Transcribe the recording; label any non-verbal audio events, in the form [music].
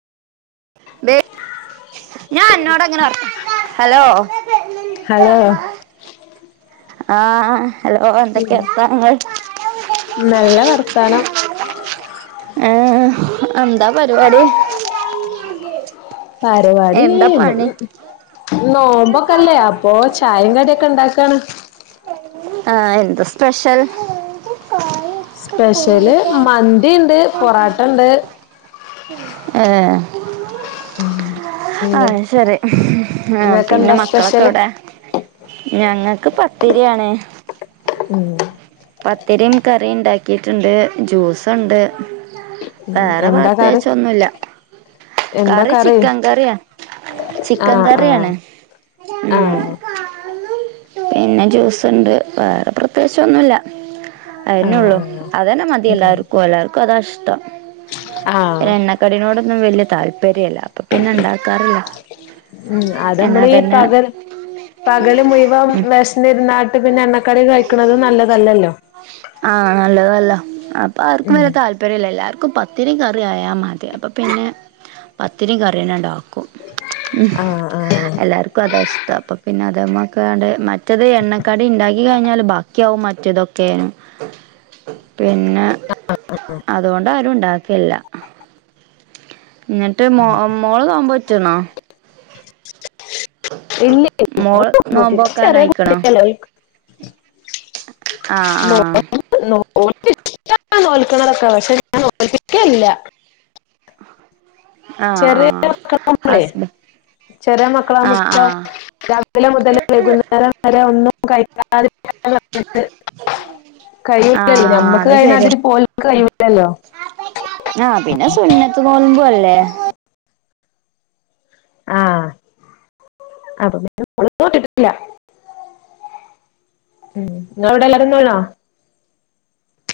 ദേ ഞാൻ അന്നോടങ്ങനെ വർ ഹലോ ഹലോ ആഹ് ഹലോ എന്തൊക്കെ വർത്താനങ്ങൾ നല്ല വർത്താനം. ഏഹ് എ അ എന്താ പരിപാടി പാര്‌വാടി എന്താ ഇന്ന് പണി നോമ്പൊക്കല്ലേ അപ്പോ ചായിം കടിയൊക്കെണ്ടാക്കാണ്. ആഹ് എന്താ സ്പെഷ്യൽ സ്പെഷ്യല് മന്തിണ്ട് പൊറാട്ടണ്ട് ഏഹ് ഇങ്ങ ആഹ് ശെരി ആഹ് ഇങ്ങക്ക് പിന്നെ എന്താ മക്കളൊക്കെ സ്പെഷ്യല് എവ്ടെ? ഞങ്ങക്ക് പത്തിരി ആണ്. [inaudible] പത്തിരിം കറിം ഇണ്ടാക്കിട്ട്ണ്ട് ജൂസൊണ്ട് ഉം വേറെ എന്താ കറി പ്രത്യേകിച്ചൊന്നുല്ല. കറി ചിക്കൻ കറിയാ ചിക്കൻ ആഹ് ആഹ് കറിയാണ് ഉം ആഹ് പിന്നെ ജൂസൊണ്ട് വേറെ പ്രത്യേകിച്ചൊന്നുല്ല. അതന്നെ ഒള്ളു ആഹ് അതന്നെ മതി ആഹ് ഉം എല്ലാർക്കും എല്ലാർക്കും അതാ ഇഷ്ട്ടം ആഹ് എണ്ണ കടിനോടൊന്നും വല്ല്യ താൽപര്യംല്ല അപ്പ പിന്നെ ണ്ടാക്കാറില്ല. ഉം അതമ്മളീ പഗൽ പകല് മുയുവം ഉം വെശന്നിരുന്നാട്ട് പിന്നെ എണ്ണക്കടി കഴിക്കണതും നല്ലതല്ലല്ലോ? ആഹ് നല്ലതല്ല അപ്പ ആർക്കും ഉം വല്ല്യ താൽ പര്യല്ല എല്ലാർക്കും പത്തിരിയും കറിംയായാമതി അപ്പം പിന്നെ പത്തിരി കറിയന്നെണ്ടാക്കും. ഉം ആഹ് ആഹ് എല്ലാർക്കും അതാ ഇഷ്ട്ടം അപ്പ പിന്നെ അതമ്മക്കാണ്ട് മറ്റത് എണ്ണക്കടിണ്ടാക്കി കഴിഞ്ഞാല് ബാക്കിയാകും മ റ്റതൊക്കെ പിന്നെ അതുകൊണ്ടാരും ണ്ടാ ക്കില്ല എന്നിട്ട് മോ മോള് നോമ്പ് നോറ്റ്ണോ ഇല്ല മോള് ഓള് നോറ്റില്ല നോമ്പോക്കാനായിക്കണോ ചെറിയകുട്ടിയല്ലേ ഓൽക്ക് ആഹ് ആഹ് ഓൽക്ക് ഇഷ്ട നോല്ക്ക്‌ണതൊക്കെ പക്ഷെ ഞാൻ നോറ്റിട്ടെ ഇല്ല ആഹ് ചെറിയ ആഹ് മക്കളാവ്മ്പളെ ഹസ്ബ ചെറിയ മക്കളാമ്പ ആഹ് ഇപ്പ ആഹ് രാവിലെ മുതല് വൈകുന്നേരം വരെ ഒന്നും കഴിക്കാതെ ഇരിക്ക എന്നു പറഞ്ഞിട്ട് കഴൂല്ലല്ലോ ആഹ് ഞമ്മക്ക് അത് ശരിയാ കഴിണമാതിരി ഓൽക്ക്‌ കഴിയുല്ലല്ലോ? ആഹ് പിന്നെ സുന്നത്ത് നോല്മ്പുവല്ലേ? ആഹ് അപ്പ പിന്നെ [unintelligible] വിട്ടിട്ടില്ല ഉം ഇങ്ങടെ അവ്ടെ എല്ലാരും [inaudible]